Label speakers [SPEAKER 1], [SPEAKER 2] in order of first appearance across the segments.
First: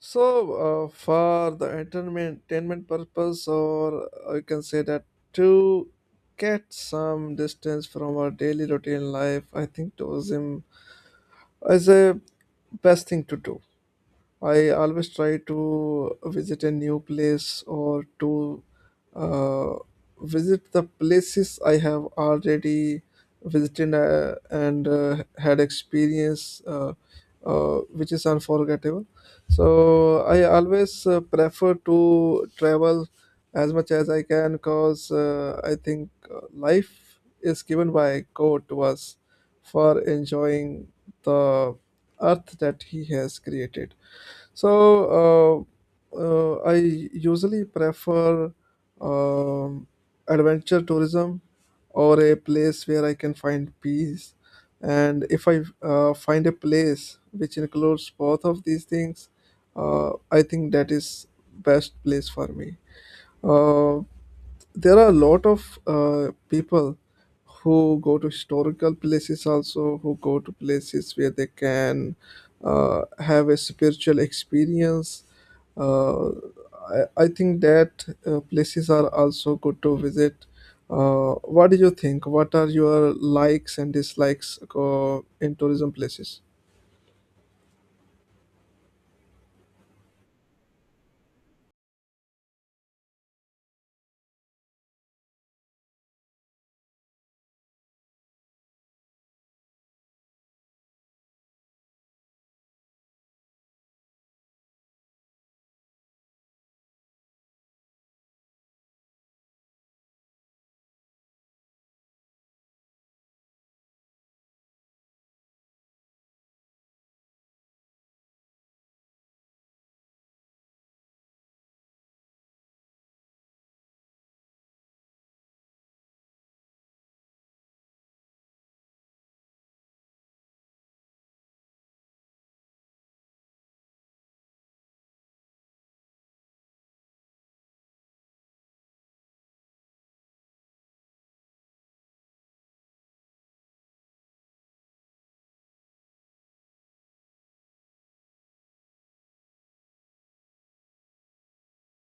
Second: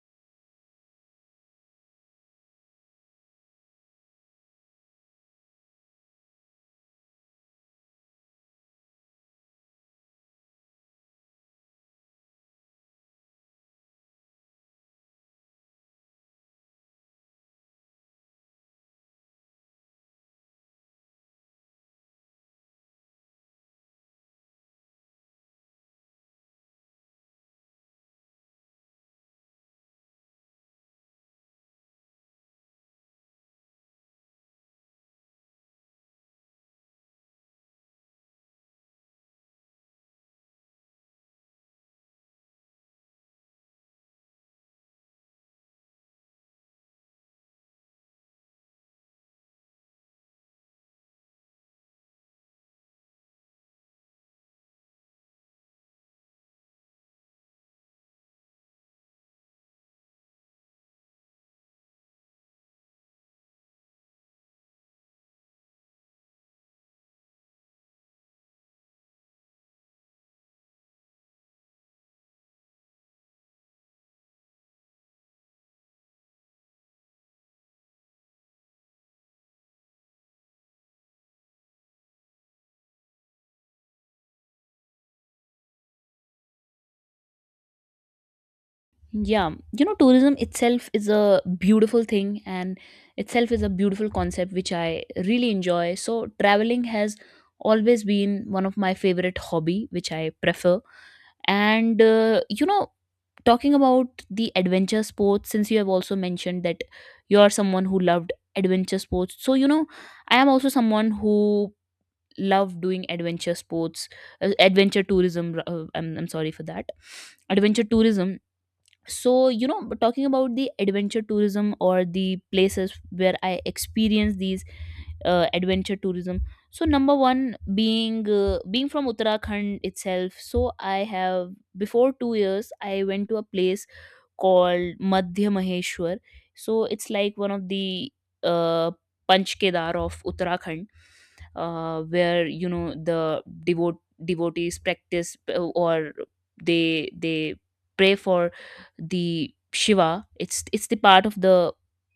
[SPEAKER 1] So, for the entertainment purpose, or you can say that to get some distance from our daily routine life, I think tourism is a best thing to do. I always try to visit a new place or to uh, visit the places I have already visited and had experience which is unforgettable. So I always prefer to travel as much as I can because I think life is given by God to us for enjoying the earth that He has created. So I usually prefer um, adventure tourism or a place where I can find peace. And if I find a place which includes both of these things, I think that is best place for me. Uh, there are a lot of people who go to historical places, also who go to places where they can have a spiritual experience. I think that places are also good to visit. What do you think? What are your likes and dislikes in tourism places?
[SPEAKER 2] Yeah, you know, tourism itself is a beautiful thing and itself is a beautiful concept which I really enjoy. So traveling has always been one of my favorite hobby which I prefer. And talking about the adventure sports, since you have also mentioned that you are someone who loved adventure sports. So you know, I am also someone who love doing adventure sports, adventure tourism. I'm sorry for that. Adventure tourism. So you know, talking about the adventure tourism or the places where I experience these adventure tourism, so number one, being being from Uttarakhand itself. So I have, before 2 years, I went to a place called Madhya Maheshwar. So it's like one of the uh, Panch Kedar of Uttarakhand, where you know the devote devotees practice, or they pray for the Shiva. It's the part of the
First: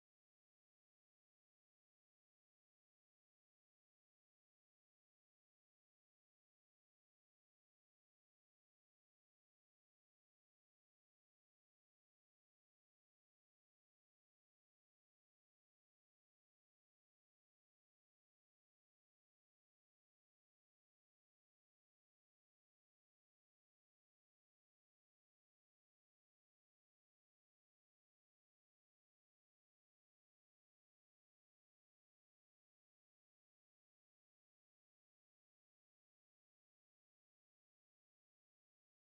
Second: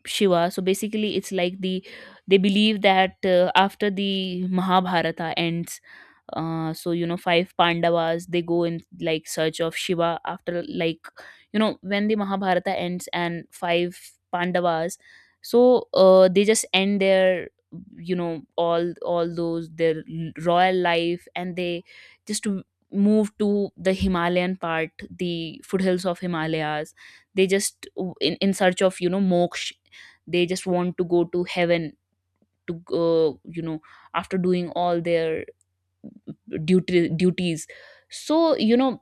[SPEAKER 2] Shiva. So basically it's like, the they believe that after the Mahabharata ends, so you know, five Pandavas, they go in like search of Shiva after, like, you know, when the Mahabharata ends and five Pandavas. So they just end their all those their royal life and they just move to the Himalayan part, the foothills of Himalayas. They just in search of, you know, moksha. They just want to go to heaven, to go, you know, after doing all their duties. So you know,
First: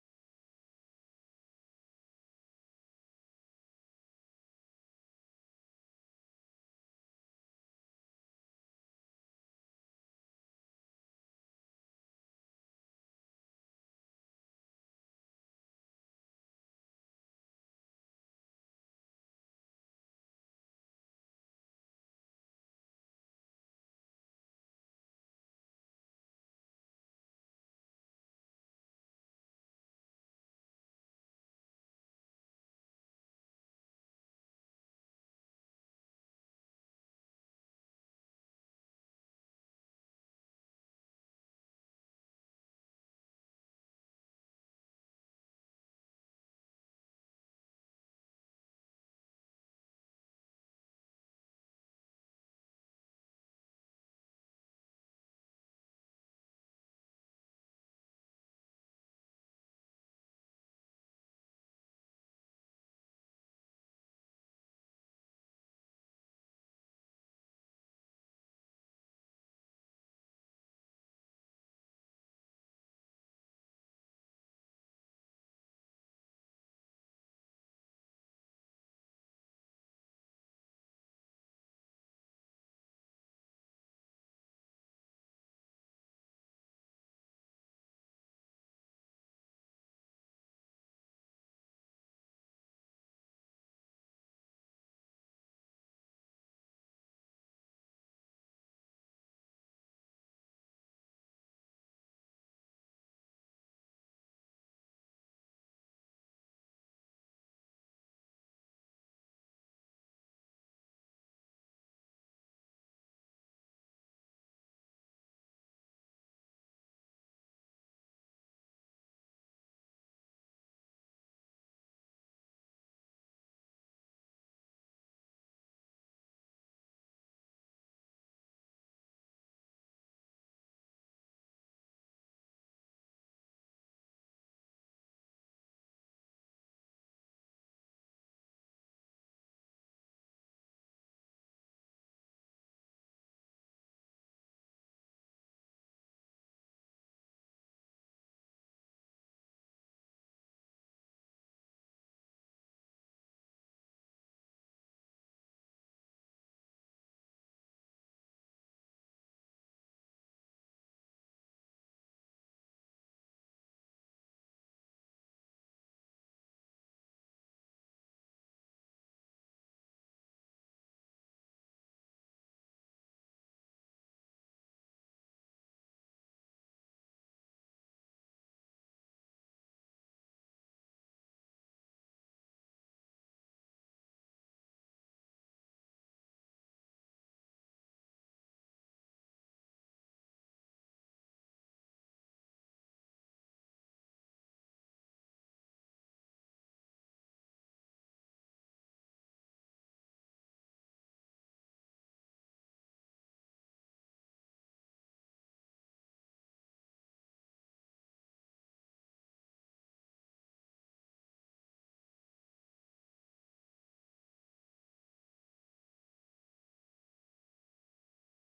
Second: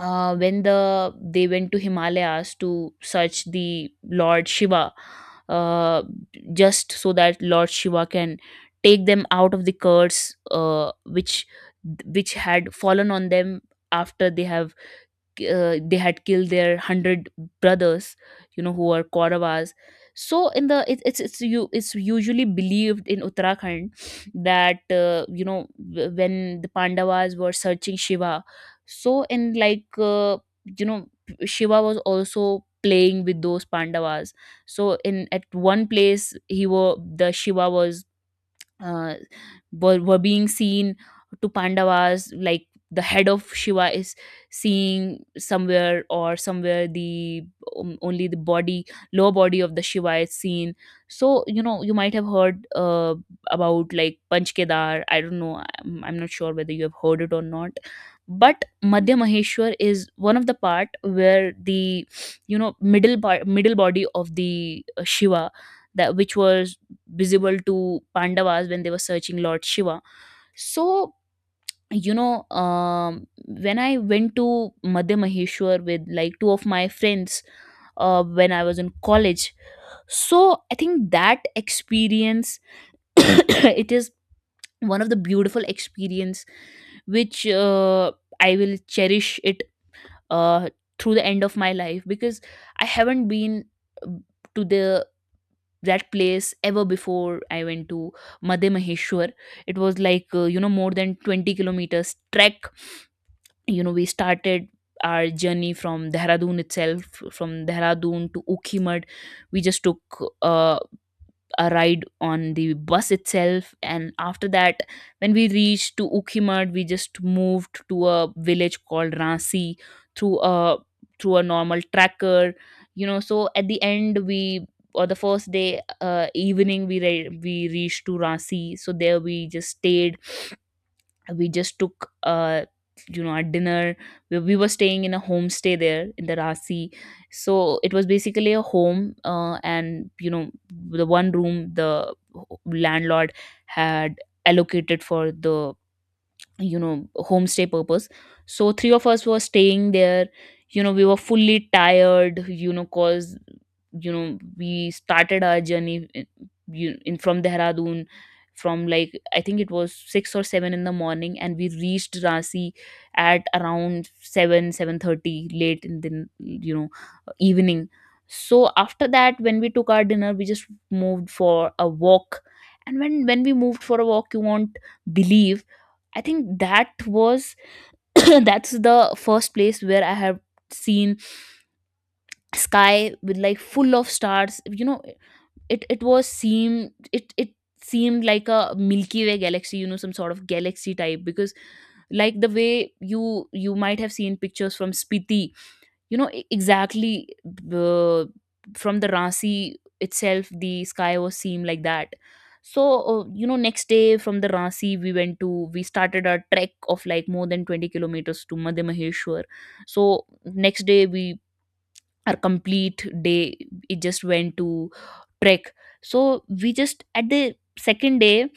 [SPEAKER 2] when the they went to Himalayas to search the Lord Shiva, uh, just so that Lord Shiva can take them out of the curse, which had fallen on them after they have, they had killed their 100 brothers, you know, who are Kauravas. So in the it, it's you it's usually believed in Uttarakhand that you know, when the Pandavas were searching Shiva, so in like, you know Shiva was also playing with those Pandavas. So in at one place, he were, the Shiva was uh, were being seen to Pandavas, like the head of Shiva is seeing somewhere, or somewhere the only the body, lower body of the Shiva is seen. So you know, you might have heard about like Panchkedar. I don't know. I'm not sure whether you have heard it or not. But Madhya Maheshwar is one of the part where the, you know, middle part, middle body of the Shiva, that which was visible to Pandavas when they were searching Lord Shiva. So, you know, when I went to Madhya Maheshwar with like two of my friends when I was in college, so I think that experience it is one of the beautiful experience which I will cherish it uh, through the end of my life, because I haven't been uh, to the that place ever before I went to Madhe Maheshwar. It was like, you know, more than 20 kilometers trek. You know, we started our journey from Dehradun itself, from Dehradun to Ukhimad. We just took uh, a ride on the bus itself, and after that, when we reached to Ukhimat, we just moved to a village called Ransi through a normal tracker, you know. So at the end, we, or the first day evening, we we reached to Ransi. So there we just stayed, we just took you know, a dinner. We were staying in a homestay there in the Rasi. So it was basically a home, and you know, the one room the landlord had allocated for the, you know, homestay purpose. So three of us were staying there. You know, we were fully tired, you know, cause you know, we started our journey in, from Dehradun, from like, I think it was 6 or 7 in the morning, and we reached Rasi at around 7 7:30 late in the, you know, evening. So after that, when we took our dinner, we just moved for a walk. And when we moved for a walk, you won't believe, I think that was that's the first place where I have seen sky with like full of stars. You know, it was seem it seemed like a Milky Way galaxy. You know, some sort of galaxy type, because like the way you might have seen pictures from Spiti, you know, exactly, uh, from the Rasi itself the sky was seen like that. So you know, next day from the Rasi, we went to, we started a trek of like more than 20 kilometers to Madhya Maheshwar. So next day we, our complete day, it just went to trek. So we just at the second day,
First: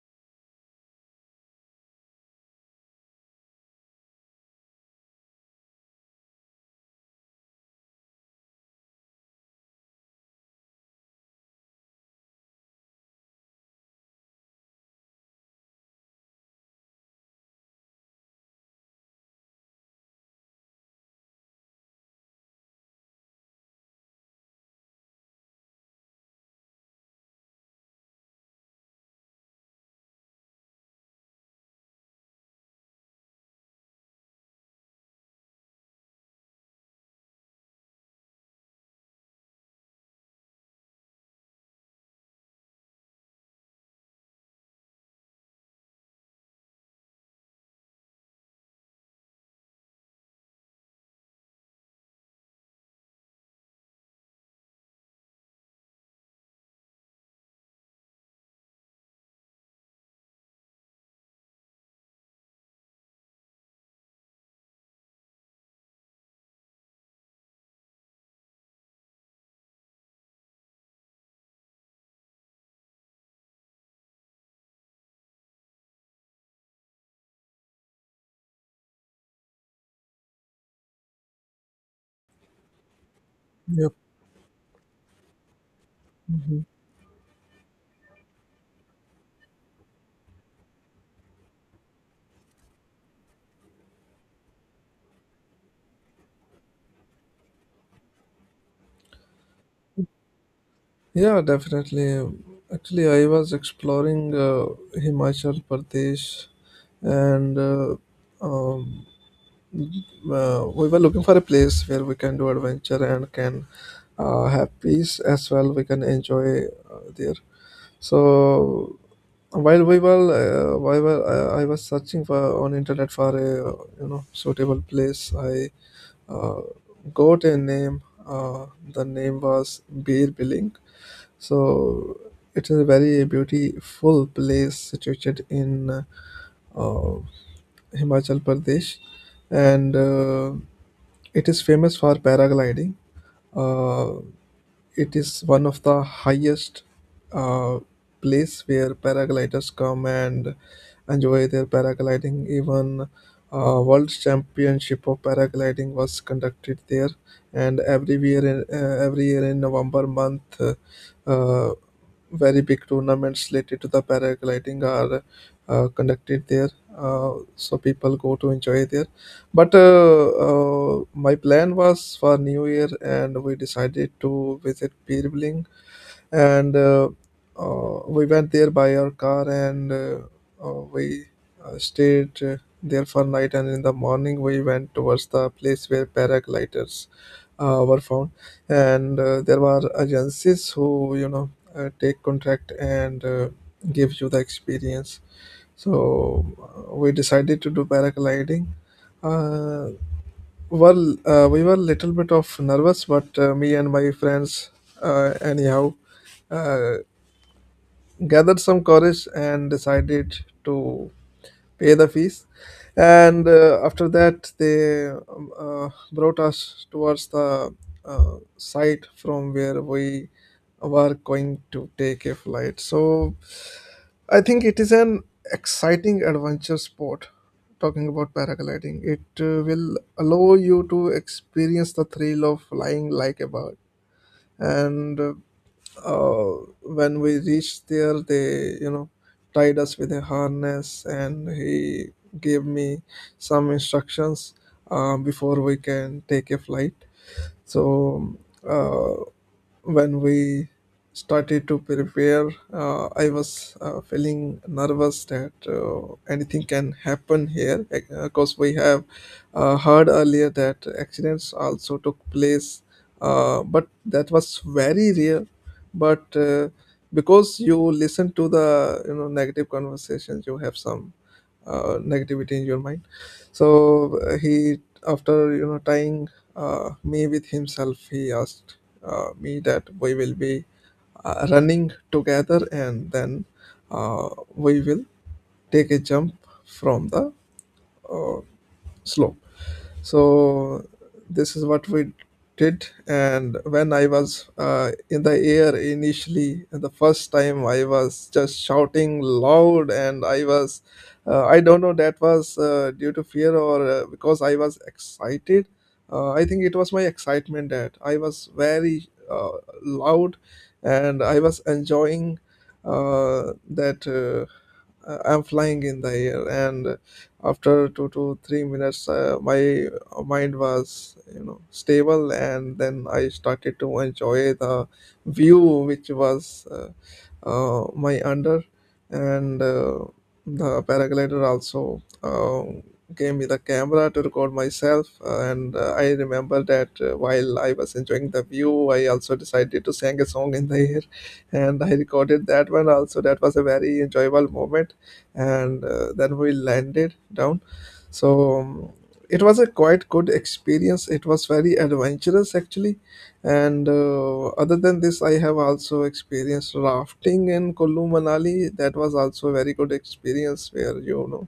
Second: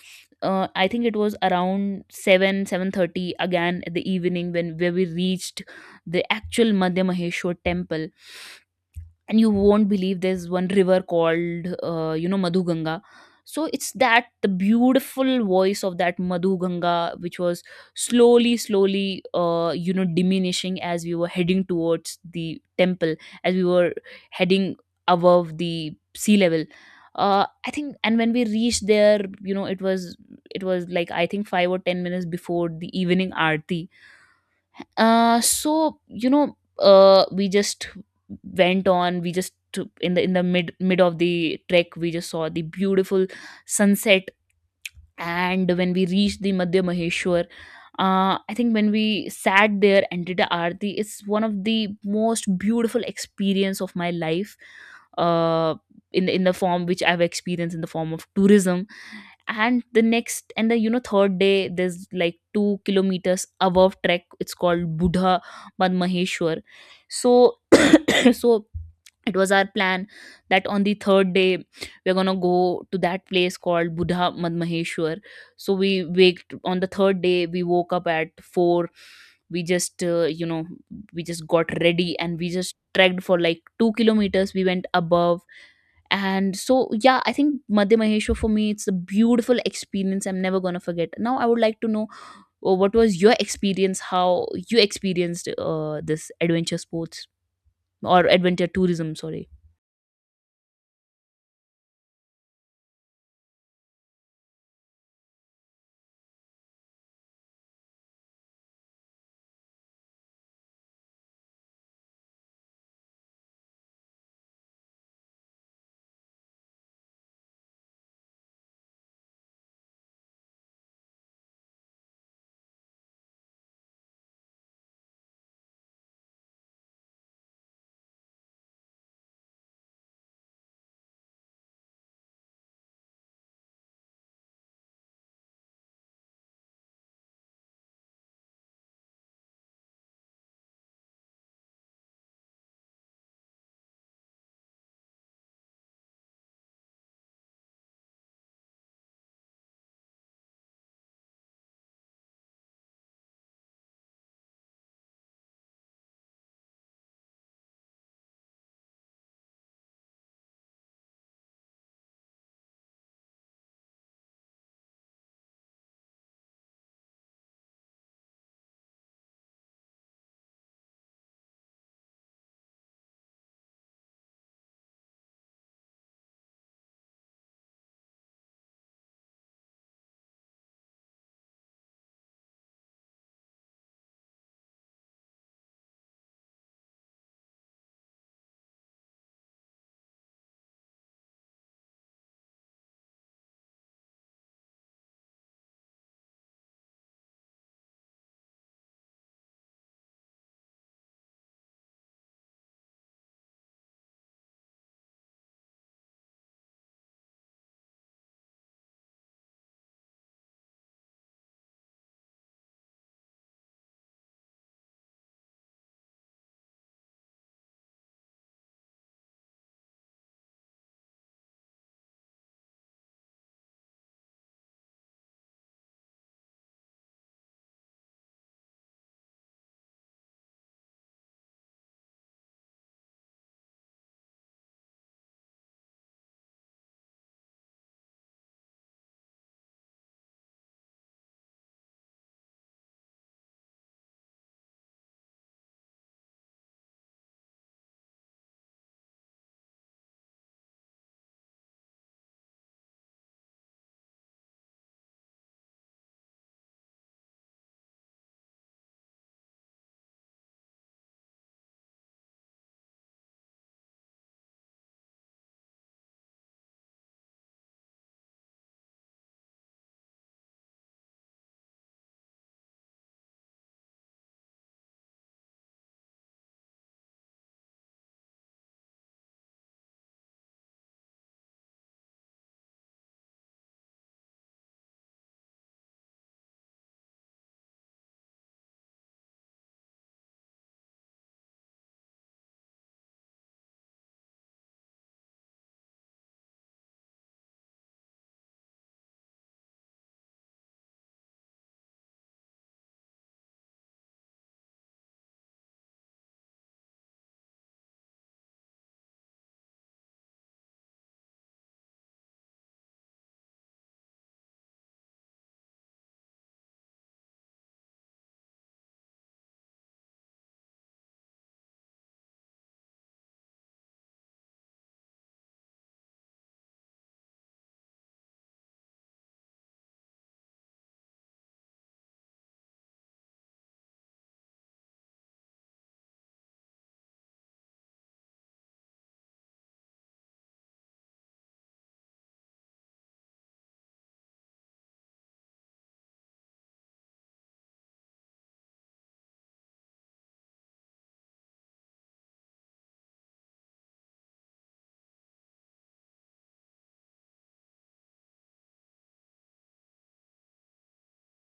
[SPEAKER 2] I think it was around 7 7:30 again at the evening when where we reached the actual Madhya Maheshwar temple. And you won't believe, there's one river called you know, Madhu Ganga. So it's that the beautiful voice of that Madhu Ganga, which was slowly you know, diminishing as we were heading towards the temple, as we were heading above the sea level, I think. And when we reached there, you know, it was, like I think 5 or 10 minutes before the evening aarti. You know, we just went on, we just in the mid of the trek we just saw the beautiful sunset. And when we reached the Madhya Maheshwar, I think when we sat there and did a aarti, it's one of the most beautiful experience of my life. Uh, in the form which I've experienced in the form of tourism. And the next and the, you know, third day, there's like 2 kilometers above trek, it's called Buddha Badmaheshwar. So so it was our plan that on the third day we're gonna go to that place called Buddha Madmaheshwar. So we waked on the third day, we woke up at 4, we just you know, we just got ready and we just trekked for like two
[SPEAKER 1] Yep.
[SPEAKER 2] kilometers we went above. And so, yeah, I think Madhya Maheshwar for me, it's a beautiful experience I'm never gonna forget. Now, I would like to know what was your experience, how you experienced this adventure sports or adventure tourism, sorry.
[SPEAKER 1] Yeah, definitely. Actually, I was exploring Himachal Pradesh and um, we were looking for a place where we can do adventure and can have peace as well. We can enjoy there. So while we were, while were- I was searching for on internet for a you know suitable place, I uh, got a name. Uh, the name was Beer Billing. So it is a very beautiful place situated in uh, Himachal Pradesh, and it is famous for paragliding. Uh, it is one of the highest uh, place where paragliders come and enjoy their paragliding. Even World Championship of Paragliding was conducted there, and every year in November month. Uh, Very big tournaments related to the paragliding are conducted there. So people go to enjoy there. But my plan was for New Year, and we decided to visit Pirbling, and we went there by our car, and we stayed there for night, and in the morning we went towards the place where paragliders were found, and there were agencies who you know take contract and give you the experience. So we decided to do paragliding. uh, well, we were a little bit of nervous, but me and my friends, anyhow, uh, gathered some courage and decided to pay the fees, and after that they brought us towards the site from where we were going to take a flight. So I think it is an exciting adventure sport. Talking about paragliding, it will allow you to experience the thrill of flying like a bird. And when we reached there, they, you know, tied us with a harness, and he gave me some instructions before we can take a flight. So uh, when we started to prepare, I was feeling nervous that anything can happen here because we have heard earlier that accidents also took place, but that was very rare. But because you listen to the you know negative conversations, you have some negativity in your mind. So he, after you know tying me with himself, he asked me that we will be running together, and then uh, we will take a jump from the slope. So this is what we did. And when I was in the air initially, the first time I was just shouting loud, and I was, I don't know, that was due to fear or because I was excited. I think it was my excitement that I was very loud, and I was enjoying that I'm flying in the air. And after 2 to 3 minutes, my mind was you know stable, and then I started to enjoy the view, which was my under. And the paraglider also gave me the camera to record myself, and I remember that while I was enjoying the view, I also decided to sing a song in the air, and I recorded that one also. That was a very enjoyable moment, and then we landed down. So it was a quite good experience, it was very adventurous actually. And other than this, I have also experienced rafting in Kullu Manali. That was also a very good experience, where you know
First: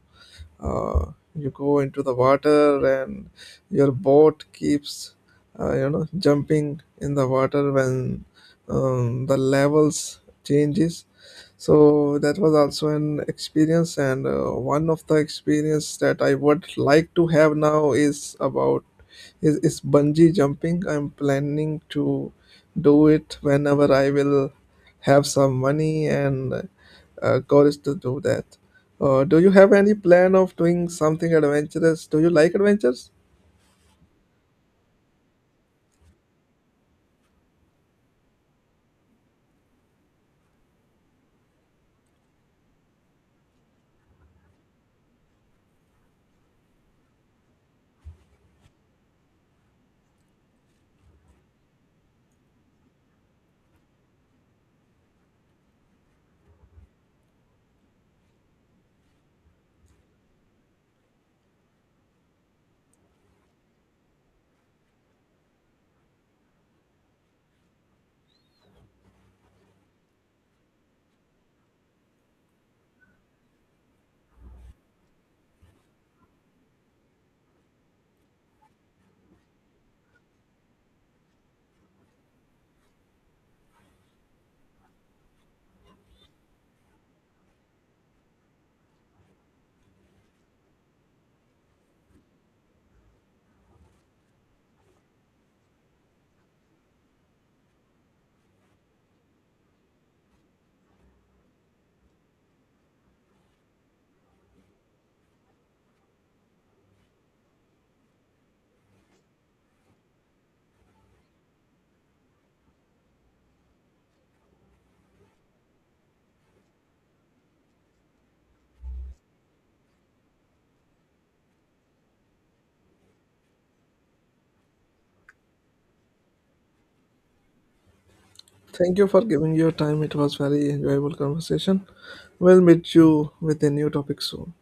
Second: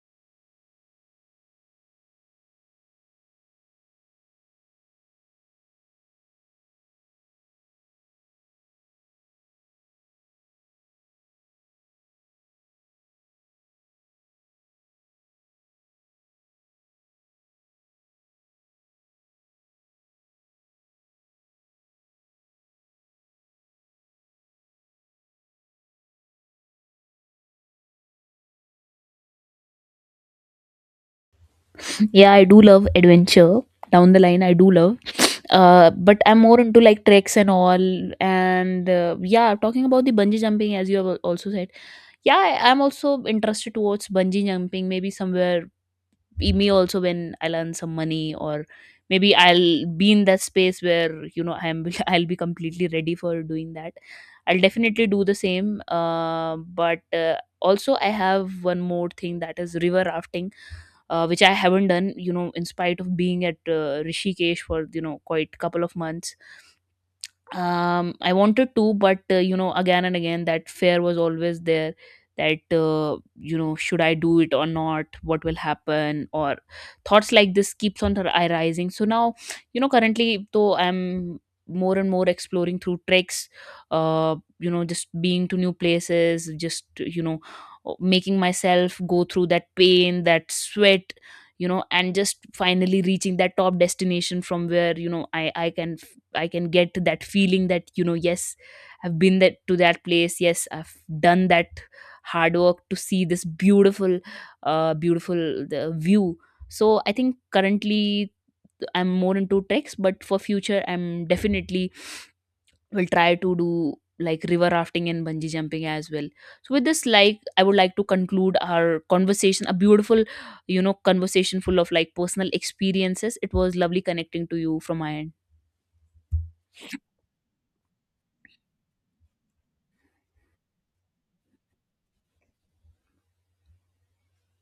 [SPEAKER 1] you go into the water and your boat keeps you know jumping in the water when the levels changes. So that was also an experience. And one of the experience that I would like to have now is about is bungee jumping. I'm planning to do it whenever I will have some money and courage to do that. Do you have any plan of doing something adventurous? Do you
[SPEAKER 2] Yeah, I
[SPEAKER 1] like
[SPEAKER 2] do love
[SPEAKER 1] adventures?
[SPEAKER 2] adventure. Down the line, I do love. But I'm more into like treks and all. And yeah, talking about the bungee jumping, as you have also said, yeah, I'm also interested towards bungee jumping. Maybe somewhere be me also when I'll earn some money, or maybe I'll be in that space where, you know, I'm I'll be completely ready for doing that, I'll definitely do the same. But Also, I have one more thing, that is river rafting, which I haven't done, you know, in spite of being at Rishikesh for, you know, quite couple of months. I wanted to, but you know, again and again that fear was always there, that you know, should I do it or not, what will happen. Or thoughts like this keeps on arising. So now, you know, currently though I'm more and more exploring through treks. You know, just being to new places, just, you know, making myself go through that pain, that sweat, you know, and just finally reaching that top destination from where, you know, I can get that feeling that, you know, yes, I've been that to that place, yes, I've done that hard work to see this beautiful uh beautiful the view. So I think currently I'm more into treks, but for future I'm definitely will try to do like river rafting and bungee jumping as well. So with this, like, I would like to conclude our conversation, a beautiful, you know, conversation full of like personal experiences. It was lovely connecting to you from my end.
[SPEAKER 1] Thank you for giving your time. It was very enjoyable conversation. We'll meet you with a new topic soon.